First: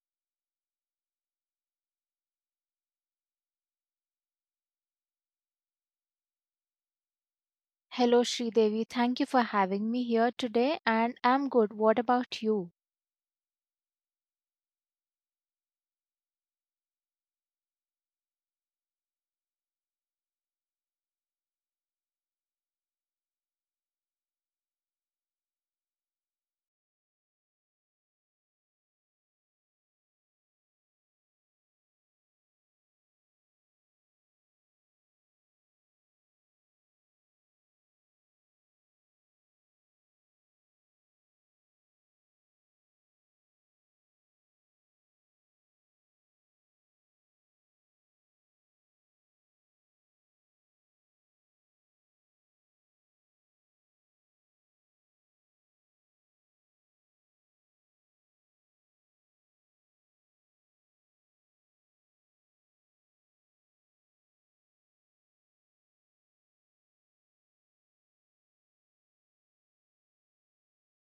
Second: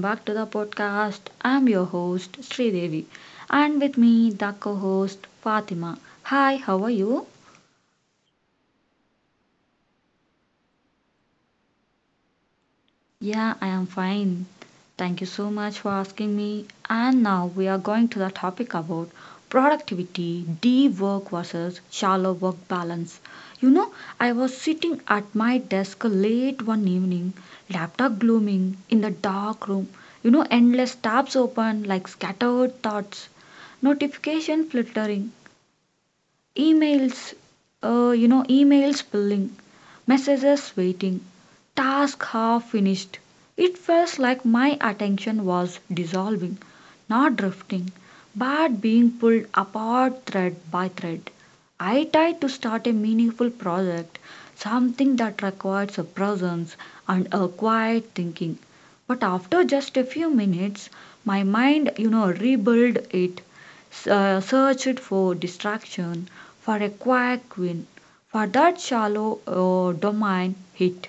back to the podcast. I'm your host Sridevi and with me the co-host Fatima. Hi, how are you? Hello, Devi. Thank you for having me here today, and I'm good. What about you? Yeah, I am fine. Thank you so much for asking me. And now we are going to the topic about productivity, deep work versus shallow work balance. You know, I was sitting at my desk late one evening, laptop glooming in the dark room. You know, endless tabs open like scattered thoughts, notification flittering, Emails, emails building, messages waiting, task half finished. It felt like my attention was dissolving, not drifting, but being pulled apart thread by thread. I tried to start a meaningful project, something that requires a presence and a quiet thinking. But after just a few minutes, my mind, you know, rebuilt it, searched for distraction, for a quack win, for that shallow domain hit.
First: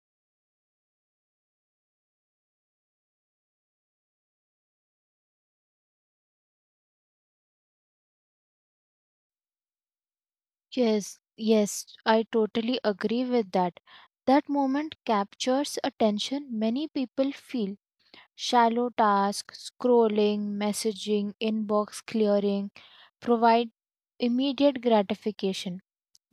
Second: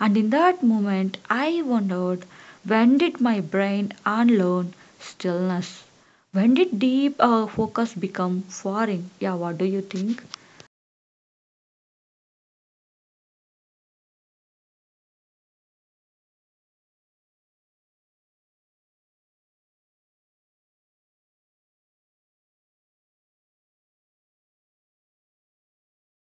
And in that moment, I wondered when did my brain unlearn stillness? When did deep focus become foreign? Yeah, what do you think? Yes, yes, I totally agree with that. That moment captures attention many people feel. Shallow tasks, scrolling, messaging, inbox clearing provide immediate gratification.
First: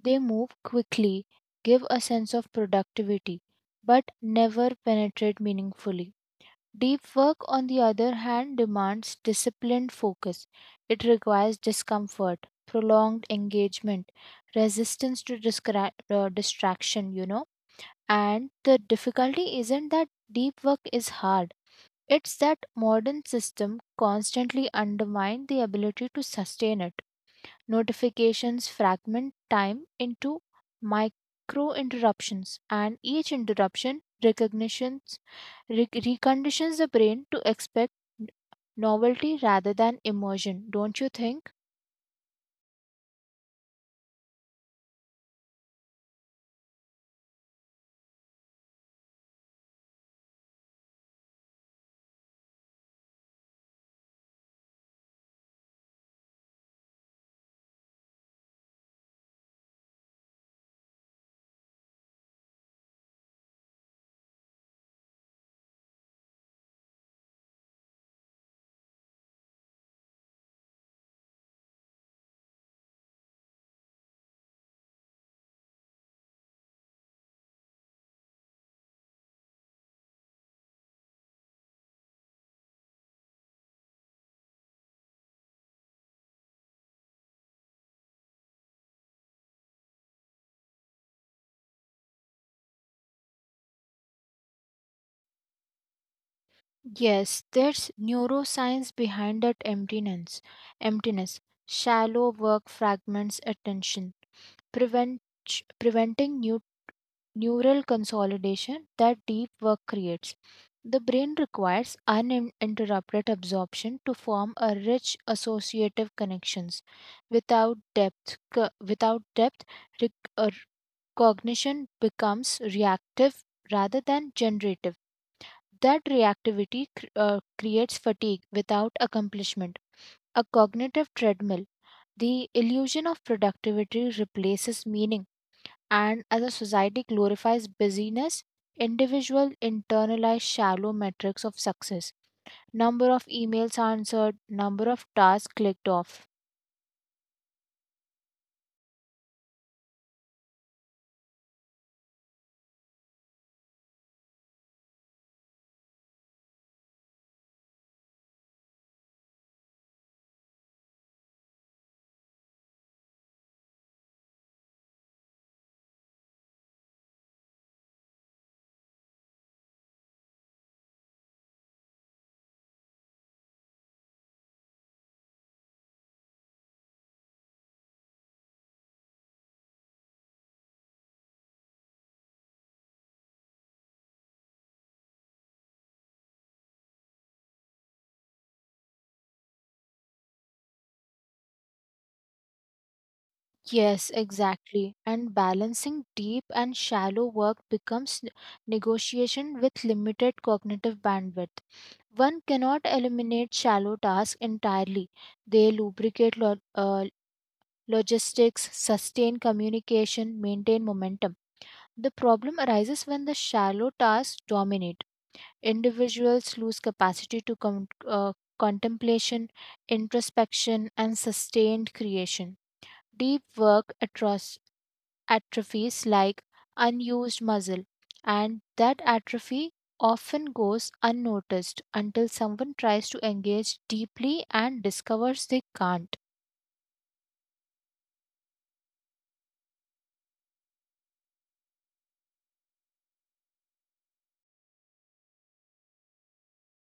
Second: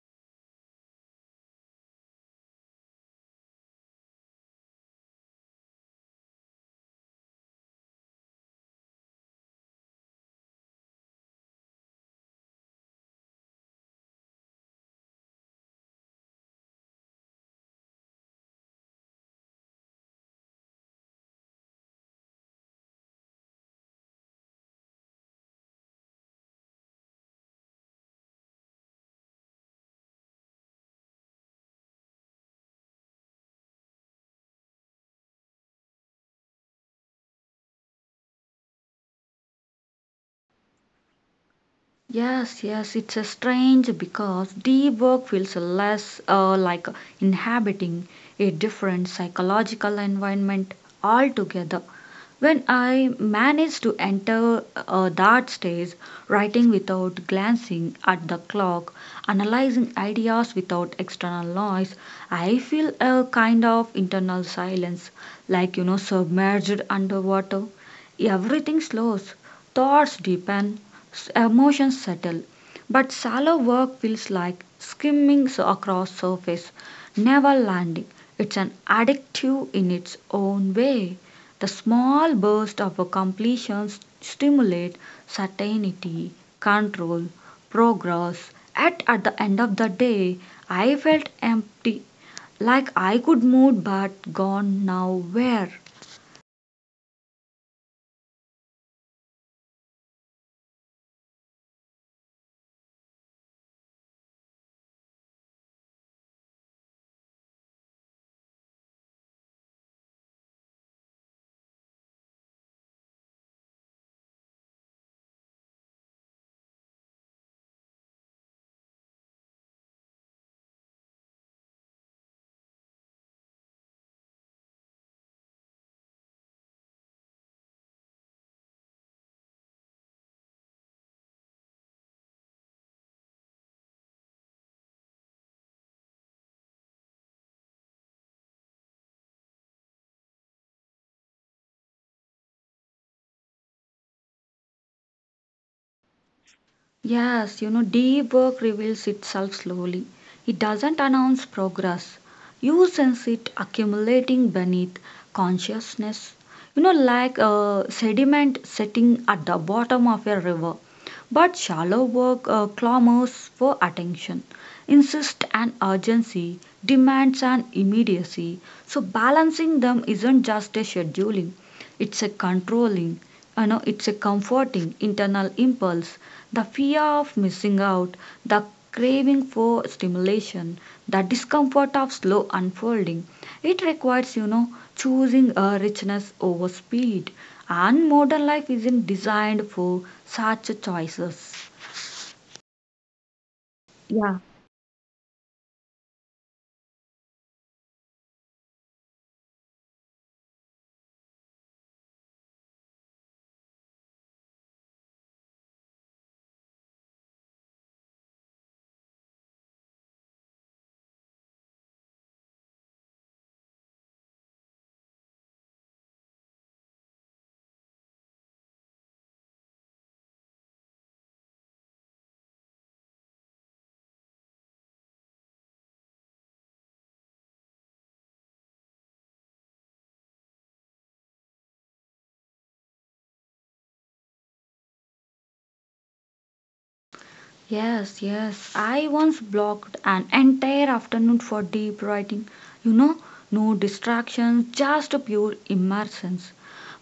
They move quickly, give a sense of productivity, but never penetrate meaningfully. Deep work, on the other hand, demands disciplined focus. It requires discomfort, prolonged engagement, resistance to distraction, you know. And the difficulty isn't that deep work is hard, it's that modern system constantly undermine the ability to sustain it. Notifications fragment time into micro interruptions, and each interruption reconditions the brain to expect novelty rather than immersion, don't you think? Yes, yes, it's a strange because deep work feels less like inhabiting a different psychological environment altogether. When I manage to enter that stage, writing without glancing at the clock, analyzing ideas without external noise, I feel a kind of internal silence, like you know, submerged underwater. Everything slows, thoughts deepen, emotions settle. But shallow work feels like skimming across surface, never landing. It's an addictive in its own way. The small burst of a completion stimulate certainty, control, progress. At the end of the day, I felt empty, like I could move but gone nowhere. Yes, there's neuroscience behind that emptiness. Emptiness, shallow work fragments attention, prevent, preventing neural consolidation that deep work creates. The brain requires uninterrupted absorption to form a rich associative connections. Without depth, rec- uh, cognition becomes reactive rather than generative. That reactivity creates fatigue without accomplishment. A cognitive treadmill, the illusion of productivity replaces meaning and as a society glorifies busyness, individuals internalize shallow metrics of success, number of emails answered, number of tasks clicked off. Yes, you know, deep work reveals itself slowly. It doesn't announce progress. You sense it accumulating beneath consciousness. You know, like sediment sitting at the bottom of a river. But shallow work clamors for attention, insists an urgency, demands an immediacy. So, balancing them isn't just a scheduling, it's a controlling, you know, it's a comforting internal impulse. The fear of missing out, the craving for stimulation, the discomfort of slow unfolding. It requires, you know, choosing a richness over speed. And modern life isn't designed for such choices. Yes, Yeah. exactly. And balancing deep and shallow work becomes negotiation with limited cognitive bandwidth. One cannot eliminate shallow tasks entirely. They lubricate logistics, sustain communication, maintain momentum. The problem arises when the shallow tasks dominate. Individuals lose capacity to contemplation, introspection, and sustained creation. Deep work atrophies like unused muscle, and that atrophy often goes unnoticed until someone tries to engage deeply and discovers they can't. Yes, yes. I once blocked an entire afternoon for deep writing. You know, no distractions, just a pure immersion.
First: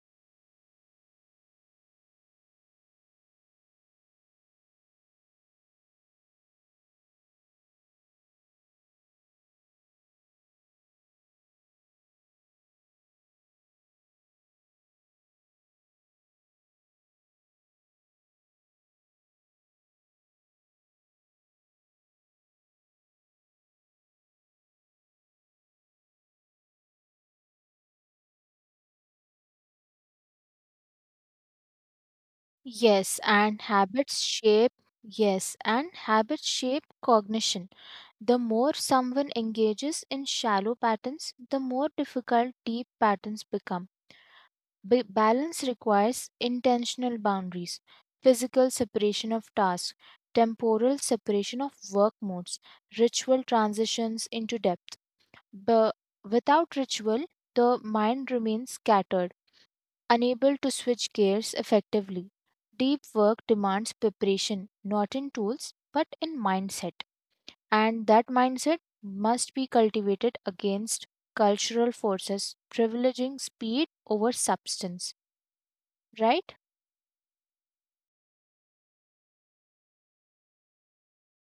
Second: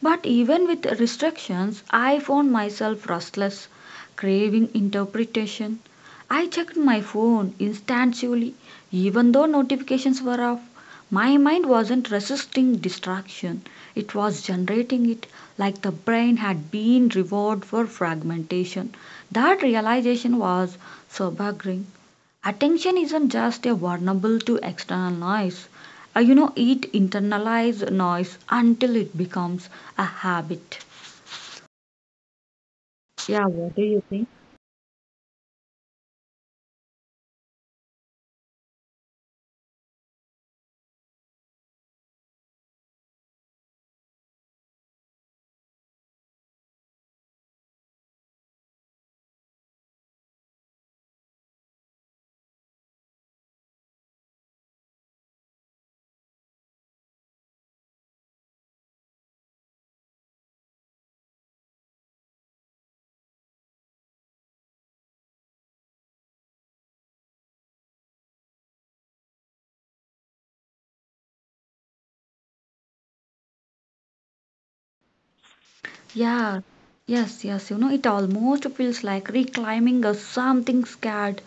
But even with restrictions, I found myself restless, craving interpretation. I checked my phone instantaneously, even though notifications were off. My mind wasn't resisting distraction, it was generating it like the brain had been rewarded for fragmentation. That realization was sobering. Attention isn't just a vulnerable to external noise. It internalizes noise until it becomes a habit. Yes, Yeah, and what do you habits think? shape. Yes, and habits shape cognition. The more someone engages in shallow patterns, the more difficult deep patterns become. Balance requires intentional boundaries, physical separation of tasks, temporal separation of work modes, ritual transitions into depth. But without ritual, the mind remains scattered, unable to switch gears effectively. Deep work demands preparation, not in tools, but in mindset. And that mindset must be cultivated against cultural forces privileging speed over substance, right? Yeah, yes, yes. You know, it almost feels like reclaiming a something scared.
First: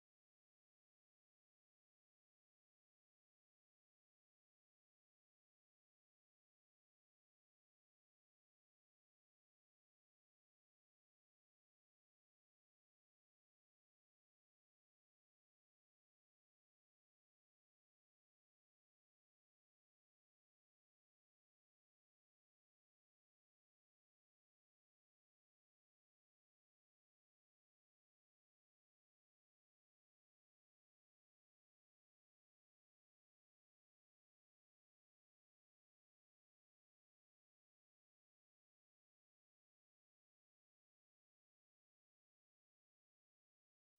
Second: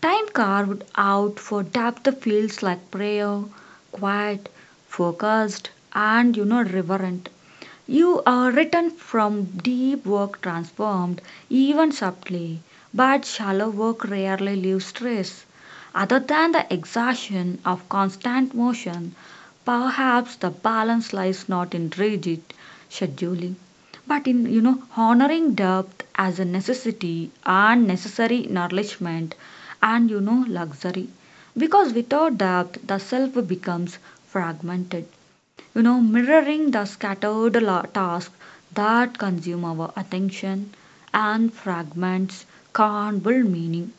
Time carved out for depth feels like prayer, quiet, focused, and you know, reverent. You are written from deep work transformed, even subtly, but shallow work rarely leaves trace. Other than the exhaustion of constant motion, perhaps the balance lies not in rigid scheduling, but in you know honoring depth as a necessity and necessary nourishment and you know luxury. Because without depth, the self becomes fragmented, you know, mirroring the scattered tasks that consume our attention and fragments can't build meaning,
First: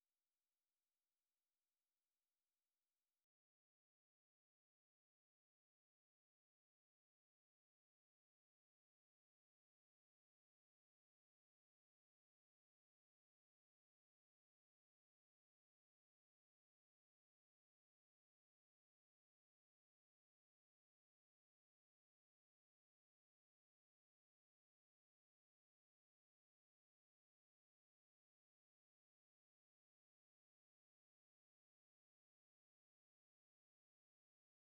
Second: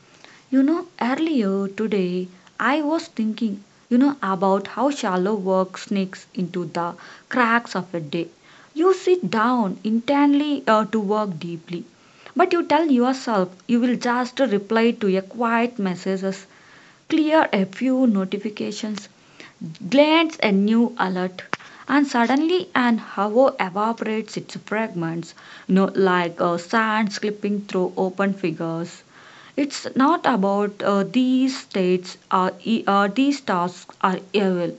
you know. Earlier today, I was thinking, you know, about how shallow work sneaks into the cracks of a day. You sit down intently to work deeply, but you tell yourself you will just reply to a quiet messages, clear a few notifications, glance a new alert, and suddenly an hour evaporates its fragments, no, like sand slipping through open figures. It's not about these states or these tasks are evil.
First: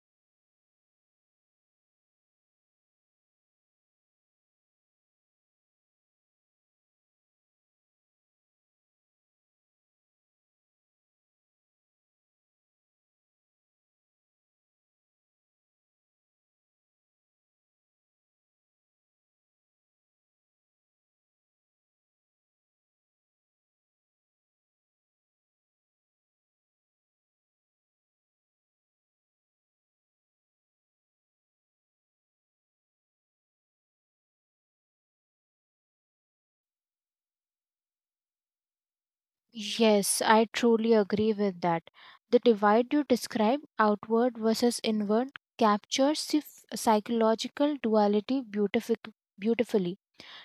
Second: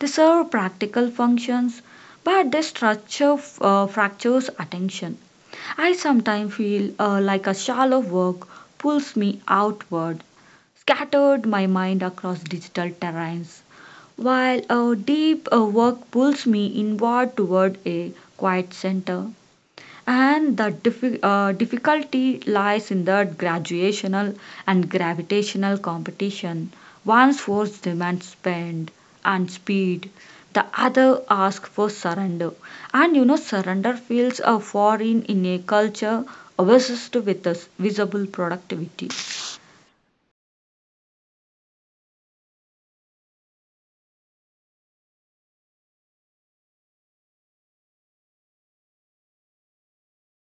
They serve practical functions, but their structure fractures attention. I sometimes feel like a shallow work pulls me outward, scattered my mind across digital terrains, while a deep work pulls me inward toward a quiet center, and the difficulty lies in the graduational and gravitational competition. One force demands spend and speed, the other asks for surrender. And you know, surrender feels a foreign in a culture obsessed with this visible productivity. Yes, I truly agree with that. The divide you describe, outward versus inward, captures the psychological duality beautifully.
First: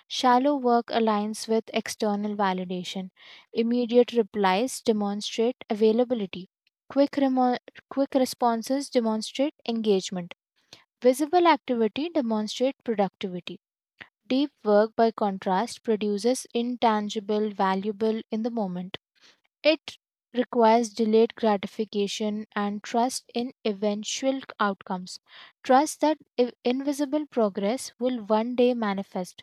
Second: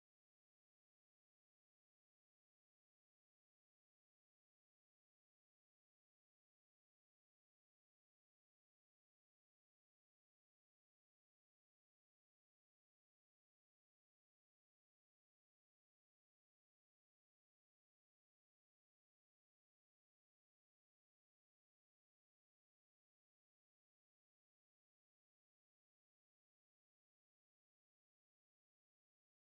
Shallow work aligns with external validation. Immediate replies demonstrate availability. Quick, remo- Quick responses demonstrate engagement. Visible activity demonstrates productivity. Deep work, by contrast, produces intangible, valuable in the moment. It requires delayed gratification and trust in eventual outcomes. Trust that invisible progress will one day manifest.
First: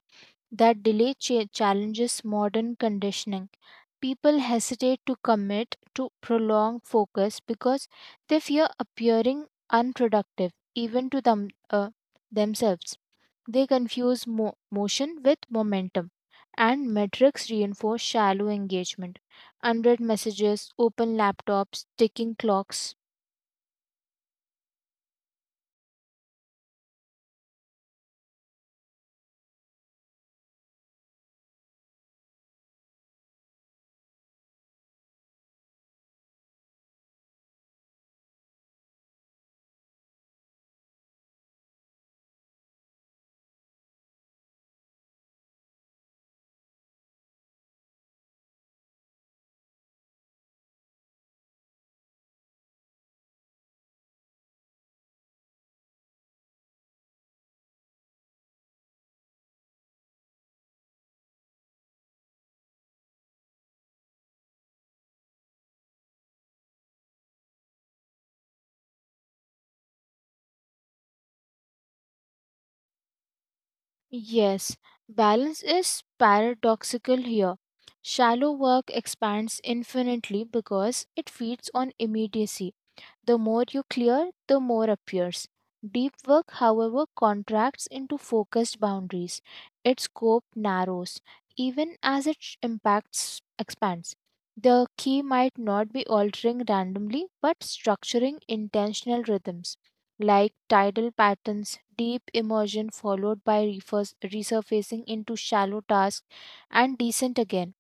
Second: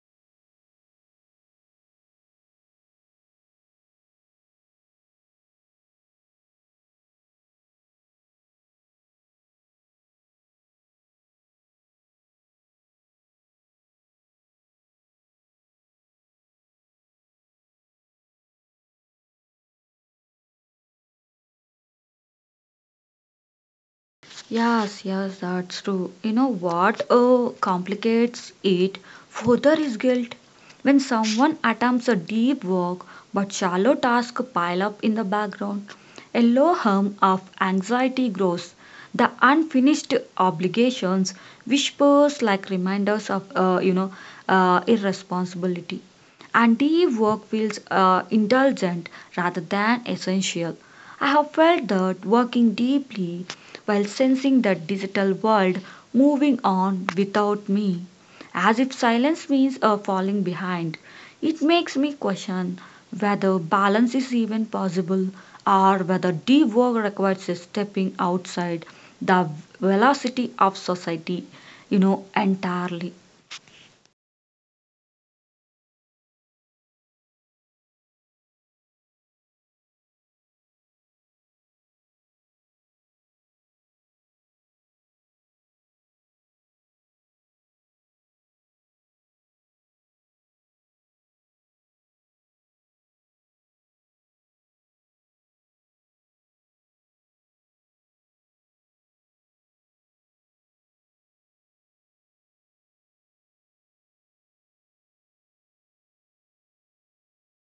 That delay challenges modern conditioning. People hesitate to commit to prolonged focus because they fear appearing unproductive, even to them, themselves. They confuse motion with momentum, and metrics reinforce shallow engagement. Unread messages, open laptops, ticking clocks. Yes, yes, that's true. You know what complicates it further is guilt. When someone attempts a deep work but shallow tasks pile up in the background, a low hum of anxiety grows. The unfinished obligations whispers like reminders of irresponsibility. And deep work feels indulgent rather than essential. I have felt that working deeply while sensing the digital world moving on without me, as if silence means a falling behind. It makes me question whether balance is even possible or whether deep work requires a stepping outside the velocity of society, you know, entirely. Yes, balance is paradoxical here. Shallow work expands infinitely because it feeds on immediacy. The more you clear, the more appears. Deep work, however, contracts into focused boundaries. Its scope narrows, even as its impacts expands. The key might not be altering randomly, but structuring intentional rhythms like tidal patterns, deep immersion followed by resurfacing into shallow tasks, and descent again.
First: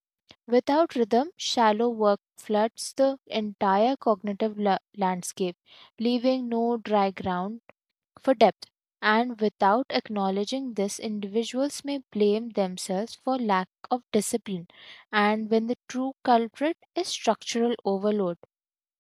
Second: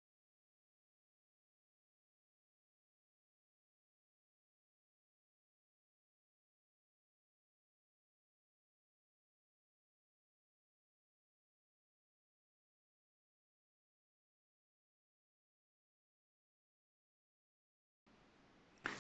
Without rhythm, shallow work floods the entire cognitive landscape, leaving no dry ground for depth. And without acknowledging this, individuals may blame themselves for lack of discipline, and when the true culprit is structural overload.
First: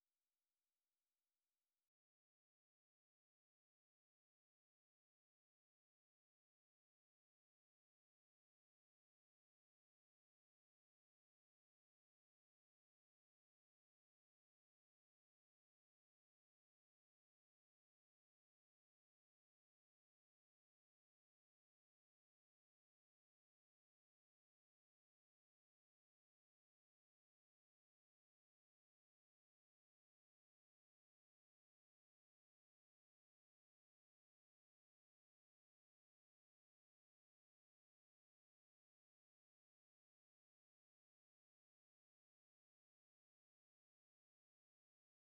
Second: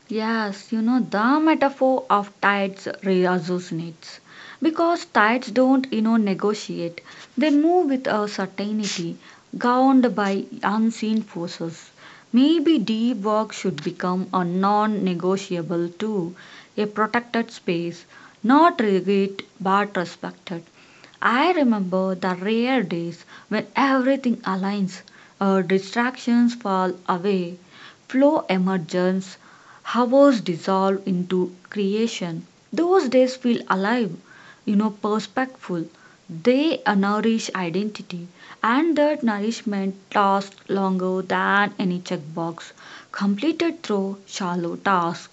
Yes, you know, the metaphor of tides resonates because tides don't, you know, negotiate. They move with a certainty, governed by unseen forces. Maybe deep work should become a non negotiable too, a protected space, not rigid but respected. I remember the rare days when everything aligns, our distractions fall away, flow emerges, hours dissolve into creation. Those days feel alive, you know, perspectful. They nourish identity, and that nourishment lasts longer than any checkbox completed through shallow tasks.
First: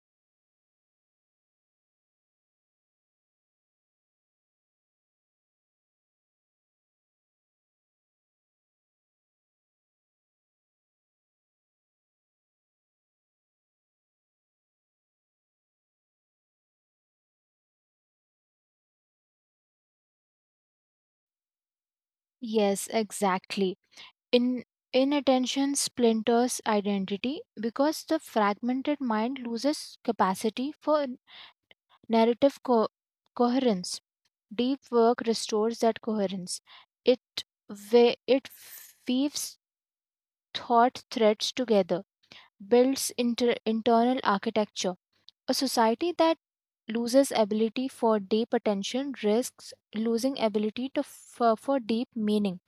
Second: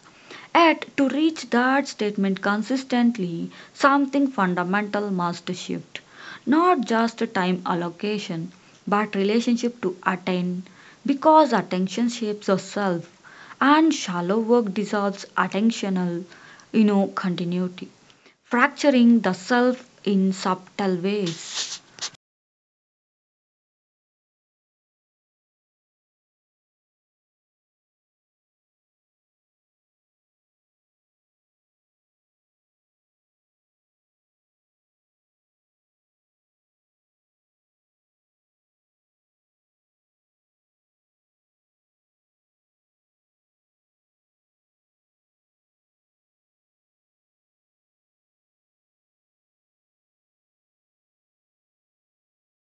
Yet, to reach that statement consistently, something fundamental must shift. Not just time allocation, but relationship to attain. Because attention shapes yourself, and shallow work dissolves attentional, you know, continuity, fracturing the self in subtle ways. Yes, exactly. In Inattention splinters identity because the fragmented mind loses capacity for narrative coherence. Deep work restores that coherence. It it weaves thought threads together, builds internal architecture. A society that loses ability for deep attention risks losing ability for deep meaning.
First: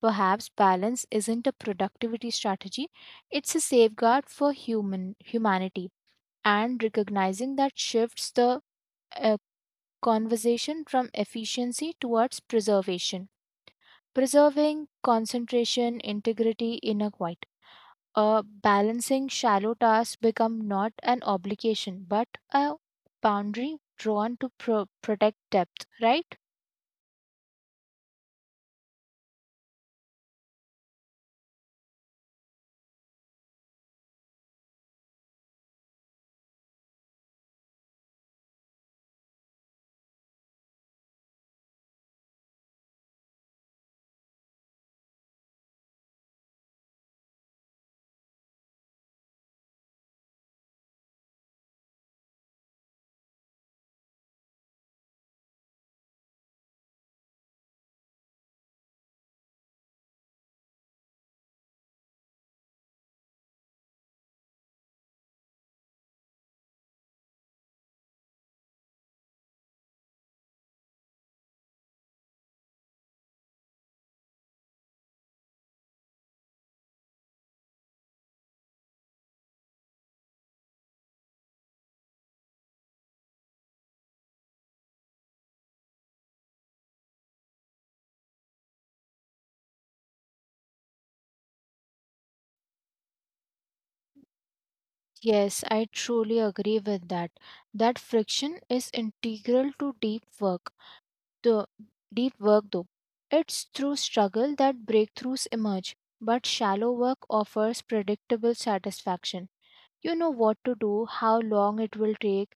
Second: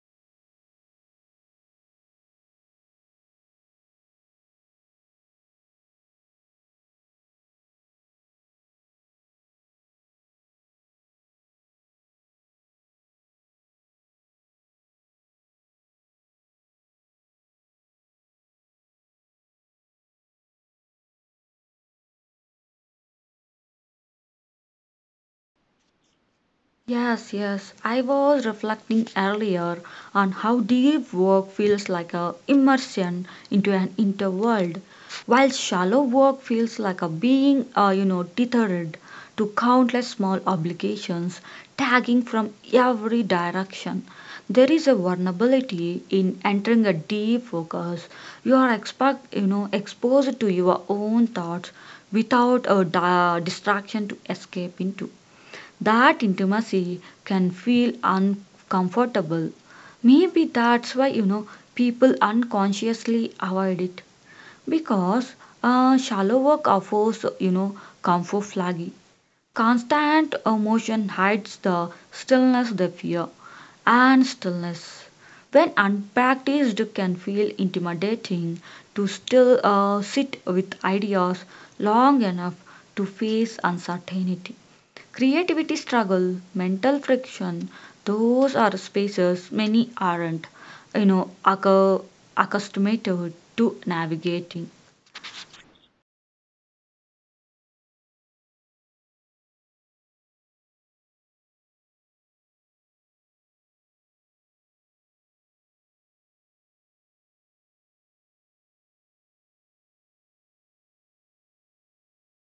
Perhaps balance isn't a productivity strategy; it's a safeguard for human humanity. And recognizing that shifts the uh, conversation from efficiency towards preservation, preserving concentration integrity in a quiet uh, balancing shallow tasks become not an obligation but a boundary drawn to protect depth, right? Yes, yes. I was reflecting earlier on how deep work feels like a immersion into an inner world, while shallow work feels like a being, you know, tethered to countless small obligations tagging from every direction. There is a vulnerability in entering a deep focus. You know, exposed to your own thoughts without a distraction to escape into. That intimacy can feel uncomfortable. Maybe that's why you know people unconsciously avoid it because shallow work offers you know comfort flaggy. Constant emotion hides the stillness they fear, and stillness, when unpracticed, can feel intimidating. To still sit with ideas long enough to face uncertainty, creativity struggle, mental friction, those are spaces many aren't, you know, accustomed to navigating. Yes, I truly agree with that. That friction is integral to deep work. The deep work though it's through struggle that breakthroughs emerge, but shallow work offers predictable satisfaction. You know what to do, how long it will take,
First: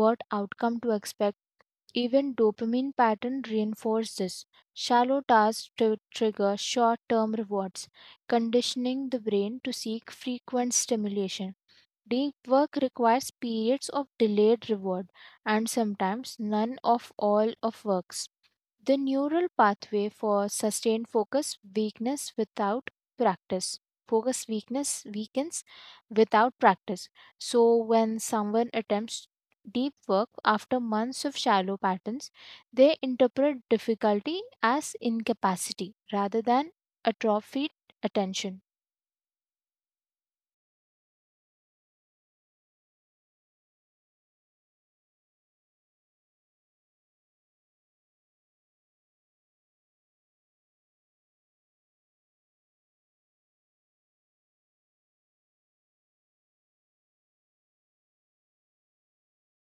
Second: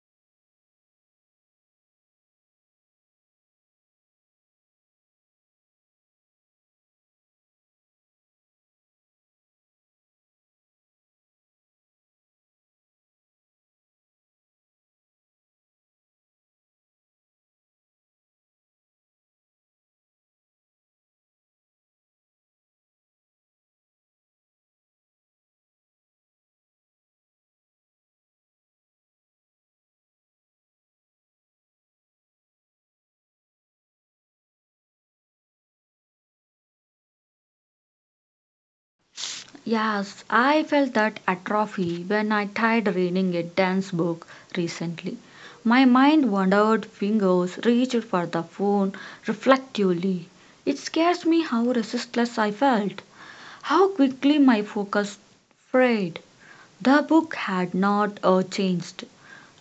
what outcome to expect. Even dopamine pattern reinforce this. Shallow tasks to trigger short-term rewards, conditioning the brain to seek frequent stimulation. Deep work requires periods of delayed reward, and sometimes none of all of works. The neural pathway for sustained practice focus weakness weakens without practice. So when someone attempts deep work after months of shallow patterns, they interpret difficulty as incapacity rather than atrophied attention. Yes, I felt that atrophy when I tried reading a dance book recently. My mind wandered, fingers reached for the phone reflectively. It scares me how resistless I felt, how quickly my focus frayed. The book had not changed,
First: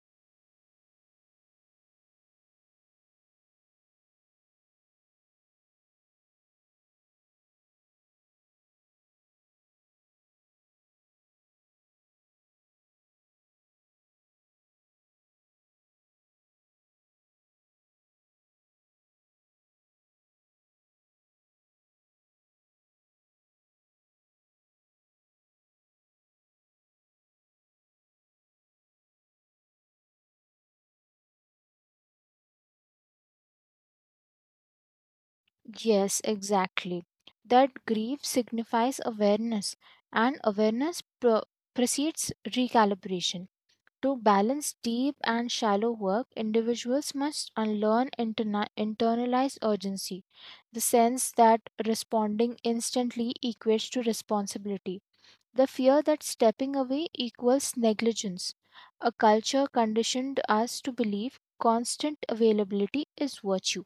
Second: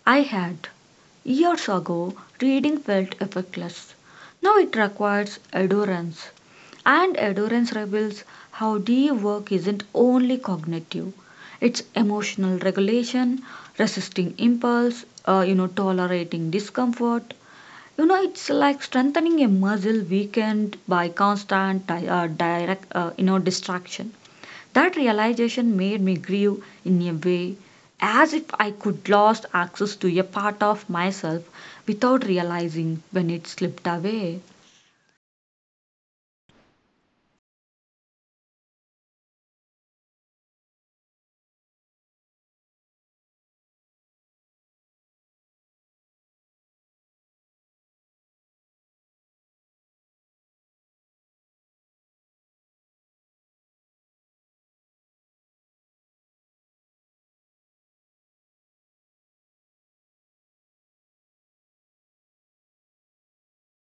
I had. Years ago, reading felt effectless. Now it requires endurance. And endurance reveals how deep work isn't only cognitive, it's emotional regulation, resisting impulse, tolerating discomfort. You know, it's like strengthening a muscle weakened by constant direct, distraction. That realization made me grieve in a way, as if I could lost access to a part of myself without realizing when it slipped away. Yes, exactly. That grief signifies awareness, and awareness precedes recalibration. To balance deep and shallow work, individuals must unlearn internalized urgency, the sense that responding instantly equates to responsibility, the fear that stepping away equals negligence. A culture conditioned us to believe constant availability is virtue,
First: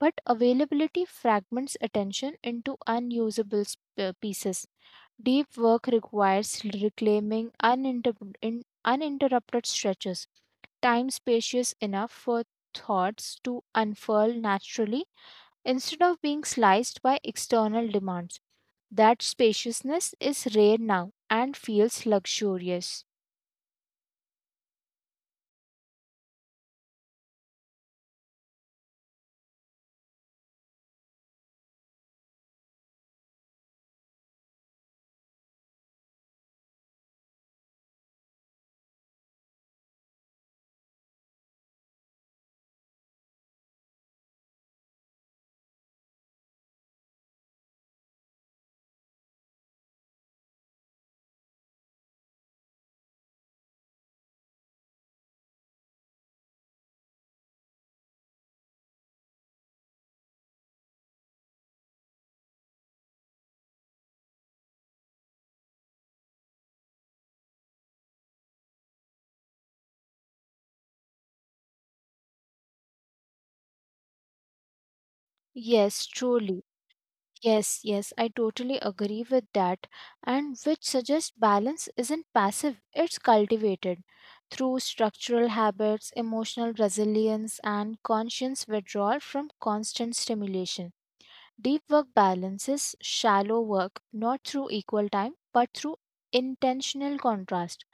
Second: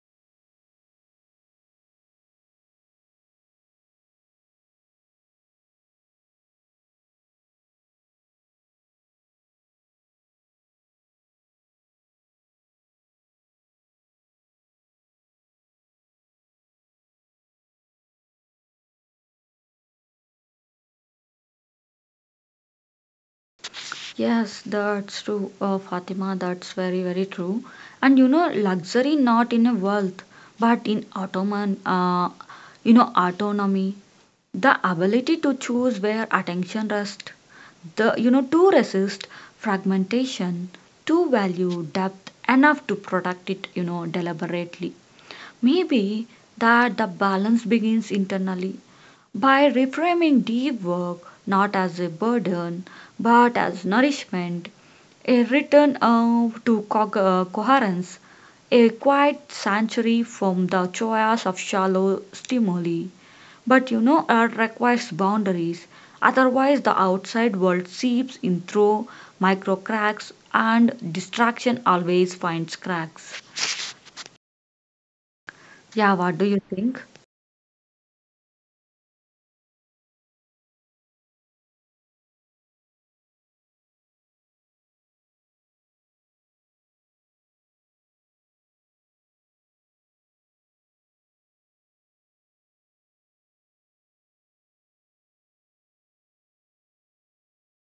but availability fragments attention into unusable pieces. Deep work requires reclaiming uninterrupted stretches, time spacious enough for thoughts to unfurl naturally instead of being sliced by external demands. That spaciousness is rare now and feels luxurious. Yes, that's true, Fatima. That's very very true. And you know, luxury not in a wealth, but in you know, autonomy. The ability to choose where attention rests, the you know to resist fragmentation, to value depth enough to protect it you know deliberately. Maybe that the balance begins internally, by reframing deep work not as a burden but as nourishment, a return coherence, a quiet sanctuary from the chaos of shallow stimuli. But you know, art requires boundaries, otherwise, the outside world seeps in through micro cracks, and distraction always finds cracks. Yes, Yeah, what do truly. you think? Yes, yes, I totally agree with that. And which suggests balance isn't passive, it's cultivated through structural habits, emotional resilience, and conscious withdrawal from constant stimulation. Deep work balances shallow work not through equal time but through intentional contrast.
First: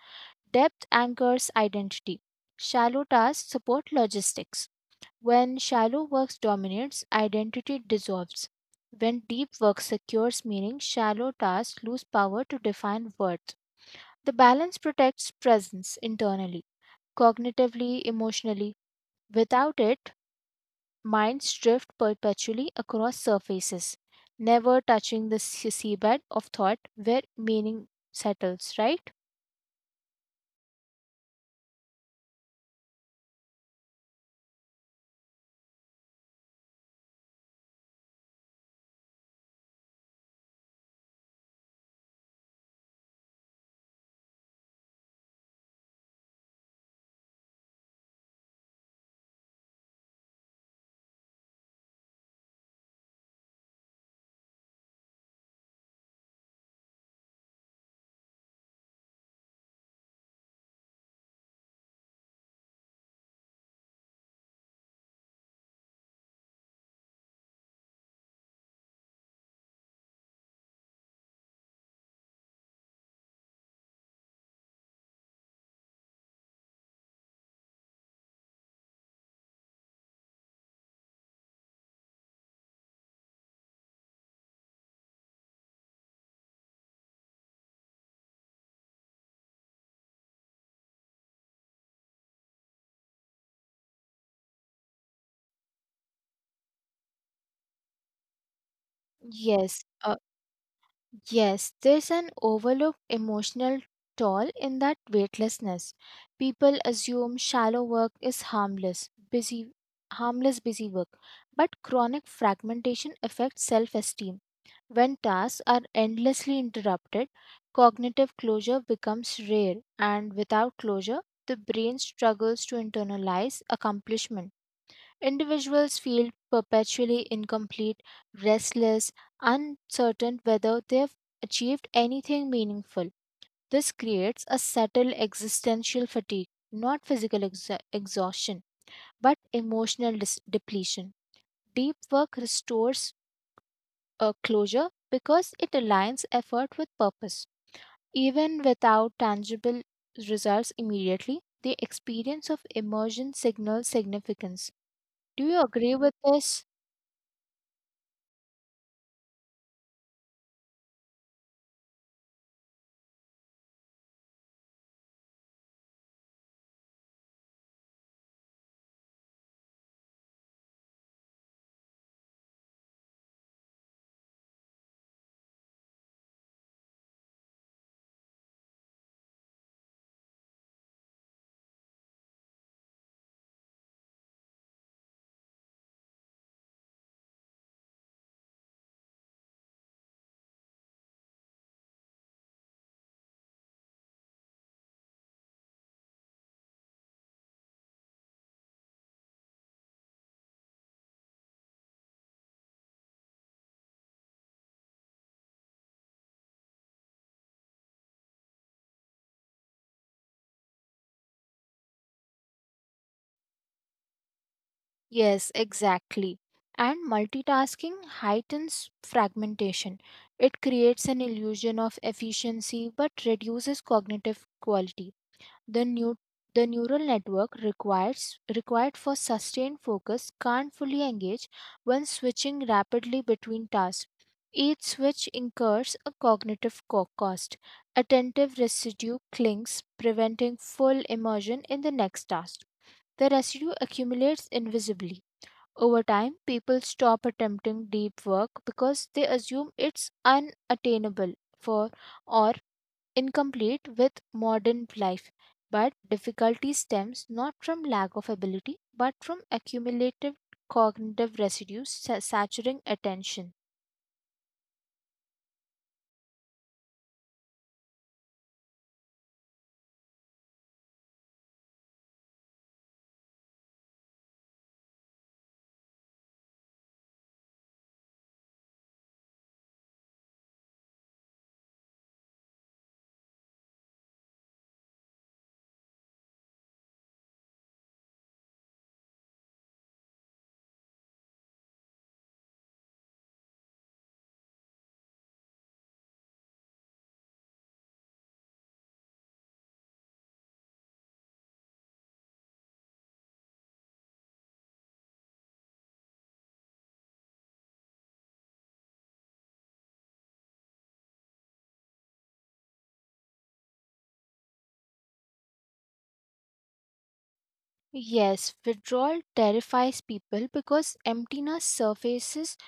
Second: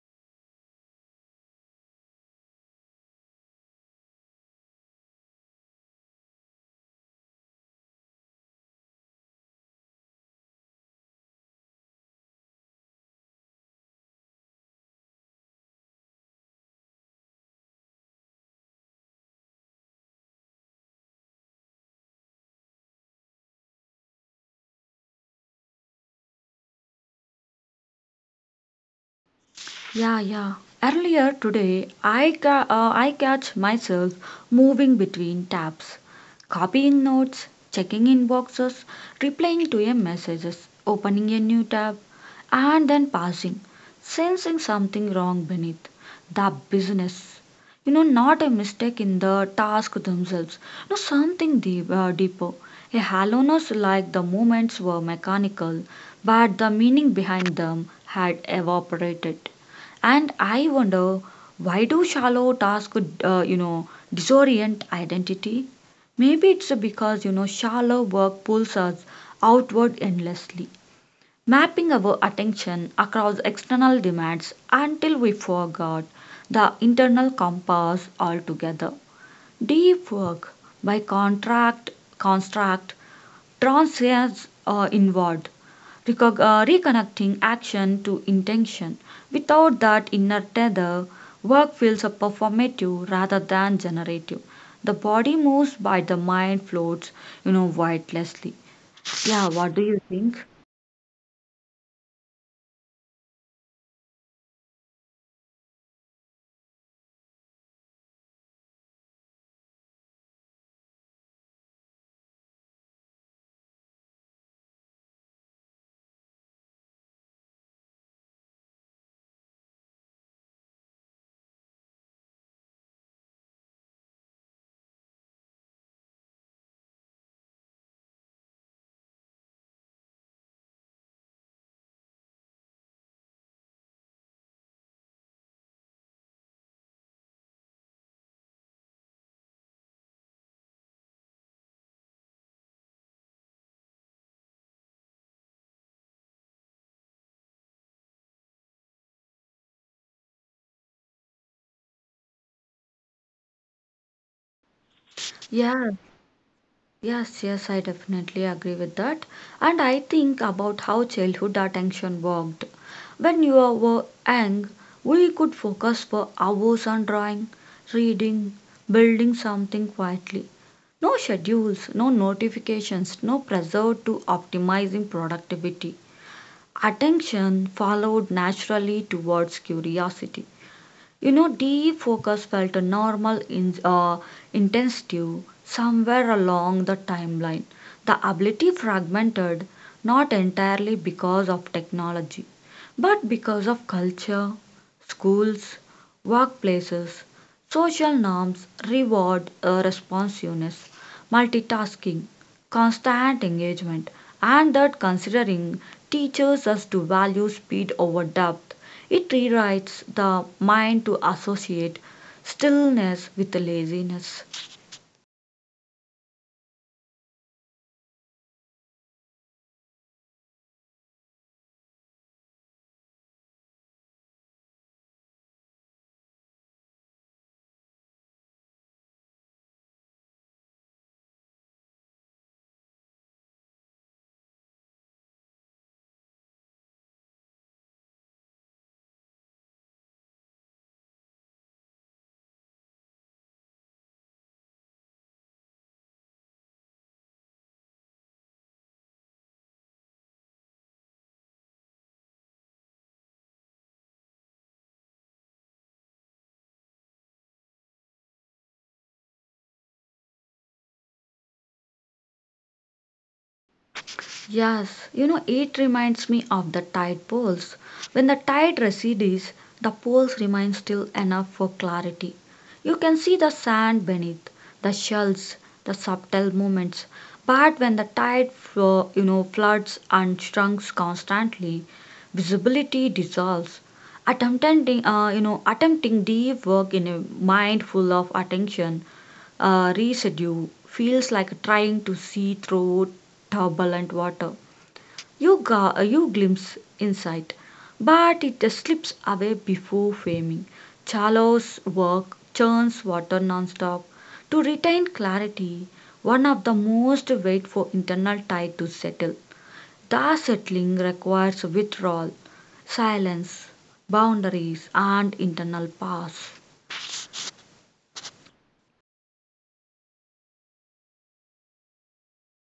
Depth anchors identity. Shallow tasks support logistics. When shallow work dominates, identity dissolves. When deep work secures meaning, shallow tasks lose power to define worth. The balance protects presence internally, cognitively, emotionally. Without it, minds drift perpetually across surfaces, never touching the seabed of thought where meaning settles, right? Yeah, yeah. Earlier today, I catch myself moving between tabs, copying notes, checking inboxes, replying to a messages, opening a new tab, and then passing, sensing something wrong beneath the business. You know, not a mistake in the task themselves, no, something deeper. A hollowness like the movements were mechanical, but the meaning behind them had evaporated. And I wonder why do shallow tasks, disorient identity? Maybe it's because, you know, shallow work pulls us outward endlessly, mapping our attention across external demands until we forgot the internal compass altogether. Deep work, by contract, construct, transcends inward, reconnecting action to intention. Without that inner tether, work feels a performative rather than generative. The body moves, but the mind floats, you know, weightlessly. Yeah, what do Yes, you uh, think? yes, there's an overlooked emotional toll in that weightlessness. People assume shallow work is harmless busy work, but chronic fragmentation affects self-esteem. When tasks are endlessly interrupted, cognitive closure becomes rare, and without closure, the brain struggles to internalize accomplishment. Individuals feel perpetually incomplete, restless, uncertain whether they have achieved anything meaningful. This creates a subtle existential fatigue, not physical exhaustion, but emotional depletion. Deep work restores a closure because it aligns effort with purpose. Even without tangible results immediately, the experience of immersion signals significance. Do you agree with this? Yes, yes, I definitely agree with that. And I think about how childhood attention worked. When you were young, we could focus for hours on drawing, reading, building something quietly. No schedules, no notifications, no pressure to optimizing productivity. Attention followed naturally towards curiosity. You know, deep focus felt a normal in, intensity somewhere along the timeline. The ability fragmented not entirely because of technology, but because of culture, schools, workplaces, social norms, reward responsiveness, multitasking, constant engagement, and that considering teaches us to value speed over depth. It rewrites the mind to associate stillness with laziness. Yes, exactly. And multitasking heightens fragmentation. It creates an illusion of efficiency but reduces cognitive quality. The, new, the neural network required for sustained focus can't fully engage when switching rapidly between tasks. Each switch incurs a cognitive cost. Attentive residue clings, preventing full immersion in the next task. The residue accumulates invisibly. Over time, people stop attempting deep work because they assume it's unattainable for or incomplete with modern life. But difficulty stems not from lack of ability, but from accumulative cognitive residues saturing attention. Yes, you know, it reminds me of the tide poles. When the tide recedes, the poles remain still enough for clarity. You can see the sand beneath, the shells, the subtle movements. But when the tide, you know, floods and shrinks constantly, visibility dissolves. Attempting deep work in a mind full of attention residue feels like trying to see through turbulent water. You glimpse insight, but it slips away before framing. Charlotte's work churns water nonstop. To retain clarity, one of the most wait for internal tide to settle. The settling requires withdrawal, silence, boundaries, and internal pause. Yes, withdrawal terrifies people because emptiness surfaces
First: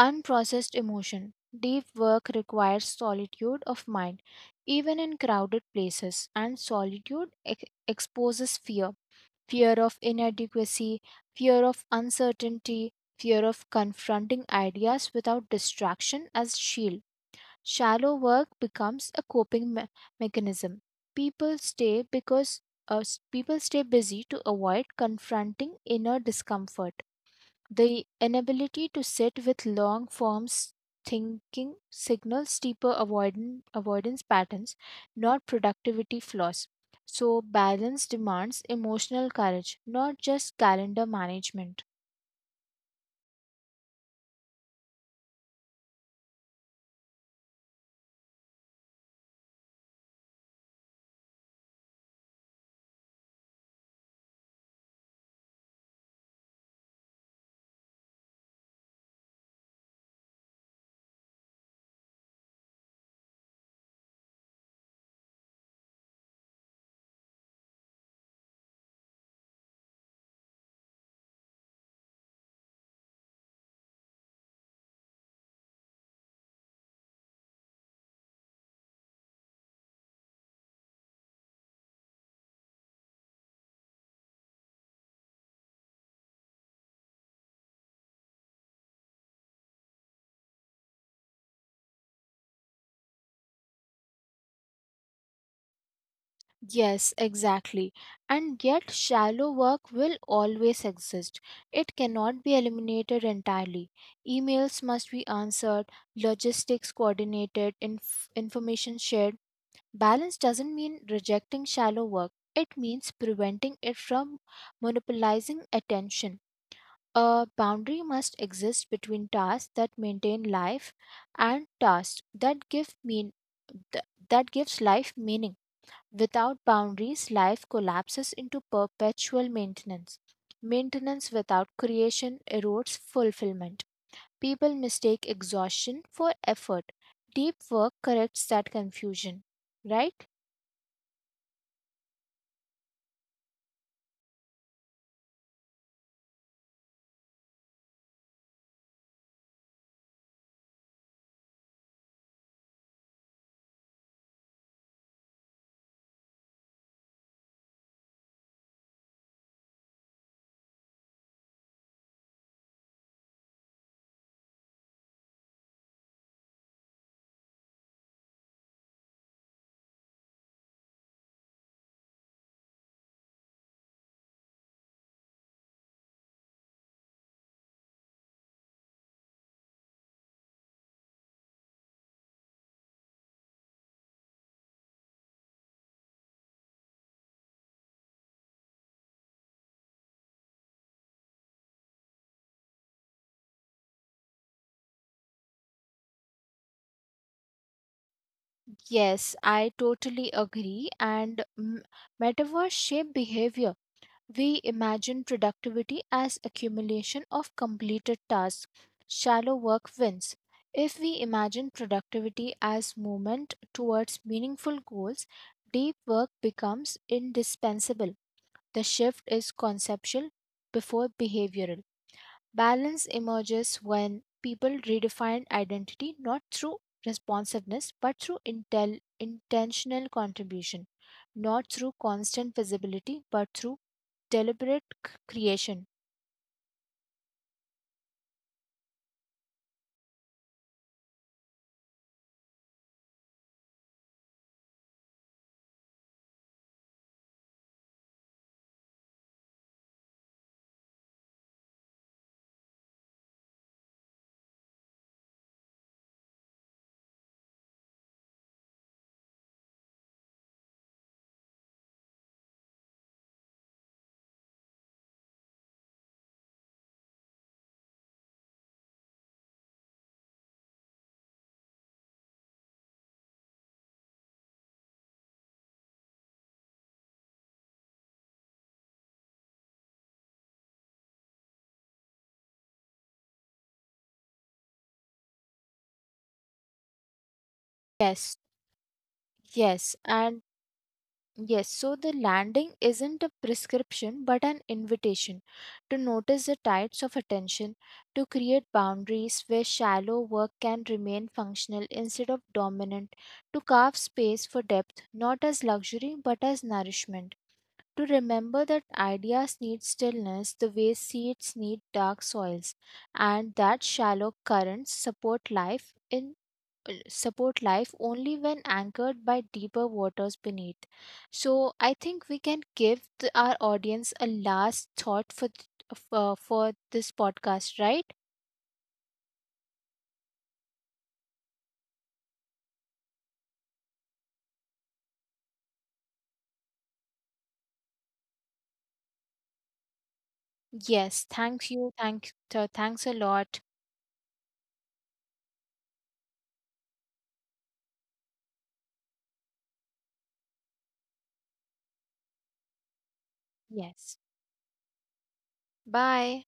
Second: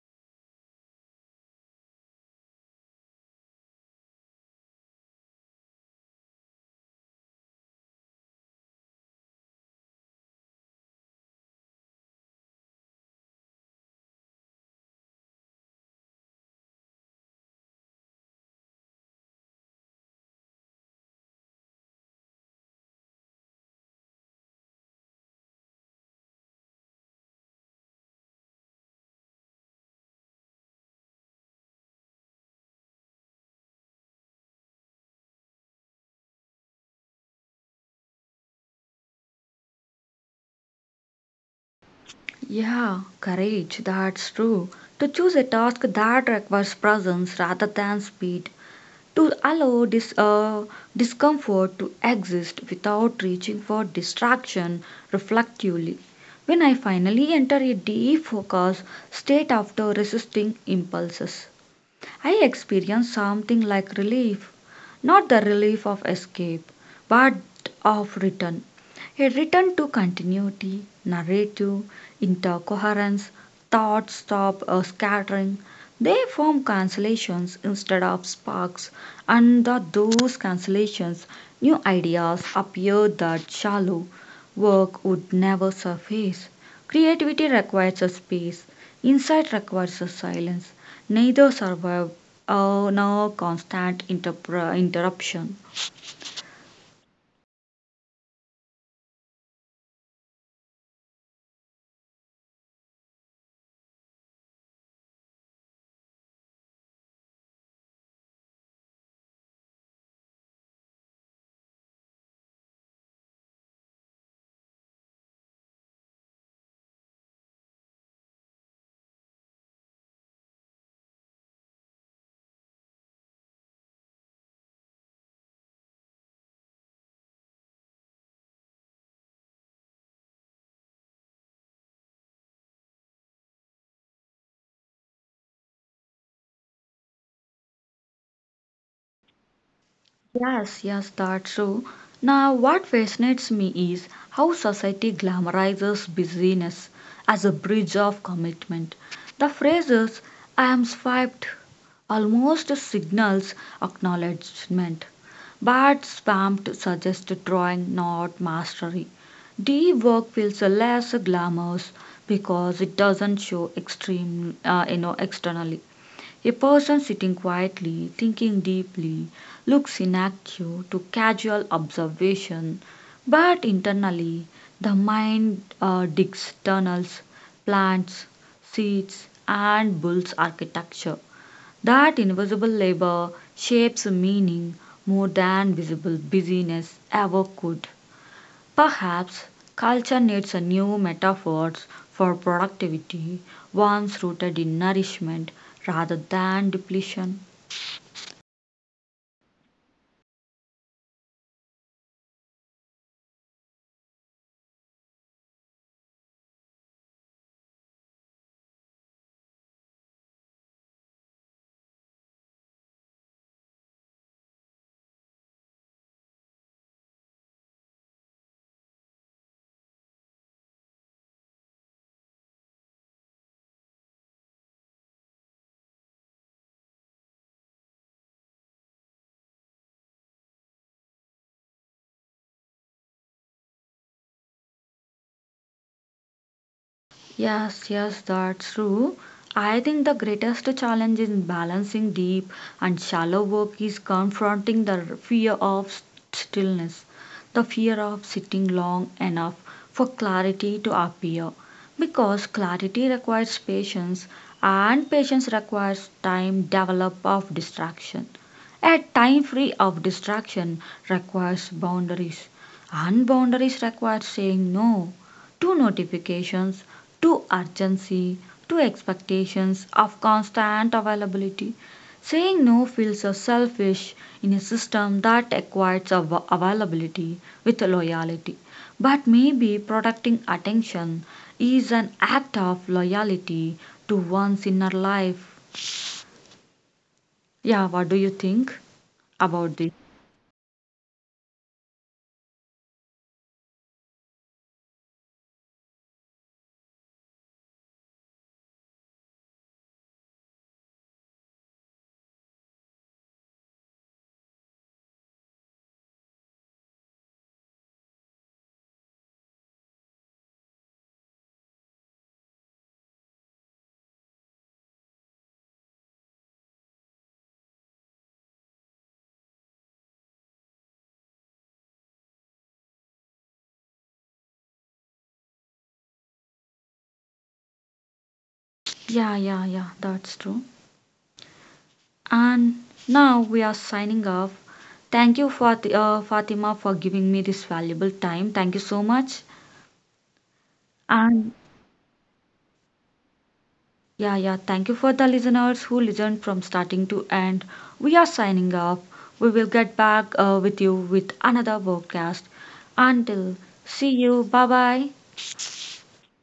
unprocessed emotion. Deep work requires solitude of mind, even in crowded places, and solitude exposes fear, fear of inadequacy, fear of uncertainty, fear of confronting ideas without distraction as shield. Shallow work becomes a coping mechanism. People people stay busy to avoid confronting inner discomfort. The inability to sit with long forms thinking signals deeper avoidance patterns, not productivity flaws. So, balance demands emotional courage, not just calendar management. Yeah, courage, that's true. To choose a task that requires presence rather than speed, to allow this discomfort to exist without reaching for distraction reflectively. When I finally enter a deep focus state after resisting impulses, I experienced something like relief, not the relief of escape, but of return. A return to continuity, narrative, intercoherence, thoughts stop scattering. They form cancellations instead of sparks, and the, those cancellations, new ideas appear that shallow work would never surface. Creativity requires a space, insight requires a silence. Neither survived, nor constant interpr interruption. Yes, exactly. And yet, shallow work will always exist. It cannot be eliminated entirely. Emails must be answered, logistics coordinated, information shared. Balance doesn't mean rejecting shallow work, it means preventing it from monopolizing attention. A boundary must exist between tasks that maintain life and tasks that th- that gives life meaning. Without boundaries, life collapses into perpetual maintenance. Maintenance without creation erodes fulfillment. People mistake exhaustion for effort. Deep work corrects that confusion, right? Yes, yes, that's true. Now, what fascinates me is how society glamorizes busyness as a bridge of commitment. The phrases I am swiped almost signals acknowledgement, but spammed suggests drawing, not mastery. D work feels less glamorous because it doesn't show extreme, externally. A person sitting quietly, thinking deeply, looks inactive to casual observation, but internally the mind digs tunnels, plants, seeds, and builds architecture. That invisible labor shapes meaning more than visible busyness ever could. Perhaps culture needs a new metaphors for productivity, ones rooted in nourishment rather than depletion. Yes, I totally agree. And mm, metaverse shape behavior. We imagine productivity as accumulation of completed tasks. Shallow work wins. If we imagine productivity as movement towards meaningful goals, deep work becomes indispensable. The shift is conceptual before behavioral. Balance emerges when people redefine identity not through responsiveness but through intentional contribution, not through constant visibility but through deliberate creation. Yes, yes, that's true. I think the greatest challenge in balancing deep and shallow work is confronting the fear of stillness, the fear of sitting long enough for clarity to appear. Because clarity requires patience, and patience requires time develop of distraction. A time free of distraction requires boundaries, and boundaries require saying no to notifications, to urgency, to expectations of constant availability. Saying no feels so selfish in a system that equates availability with loyalty. But maybe protecting attention is an act of loyalty to one's inner life. Yeah, what do Yes, you think about yes, this? and yes, so the landing isn't a prescription but an invitation to notice the tides of attention, to create boundaries where shallow work can remain functional instead of dominant, to carve space for depth, not as luxury but as nourishment, to remember that ideas need stillness the way seeds need dark soils, and that shallow currents support life only when anchored by deeper waters beneath. So I think we can give our audience a last thought for for this podcast, right? Yeah, yeah, yeah, that's true. And now we are signing off. Thank you, Fatima, for giving me this valuable time. Thank you so much. Yes, And thank you, thanks a lot. yeah, yeah, thank you for the listeners who listened from starting to end. We are signing off. We will get back with you with another podcast. Until see Yes, you. Bye bye. bye.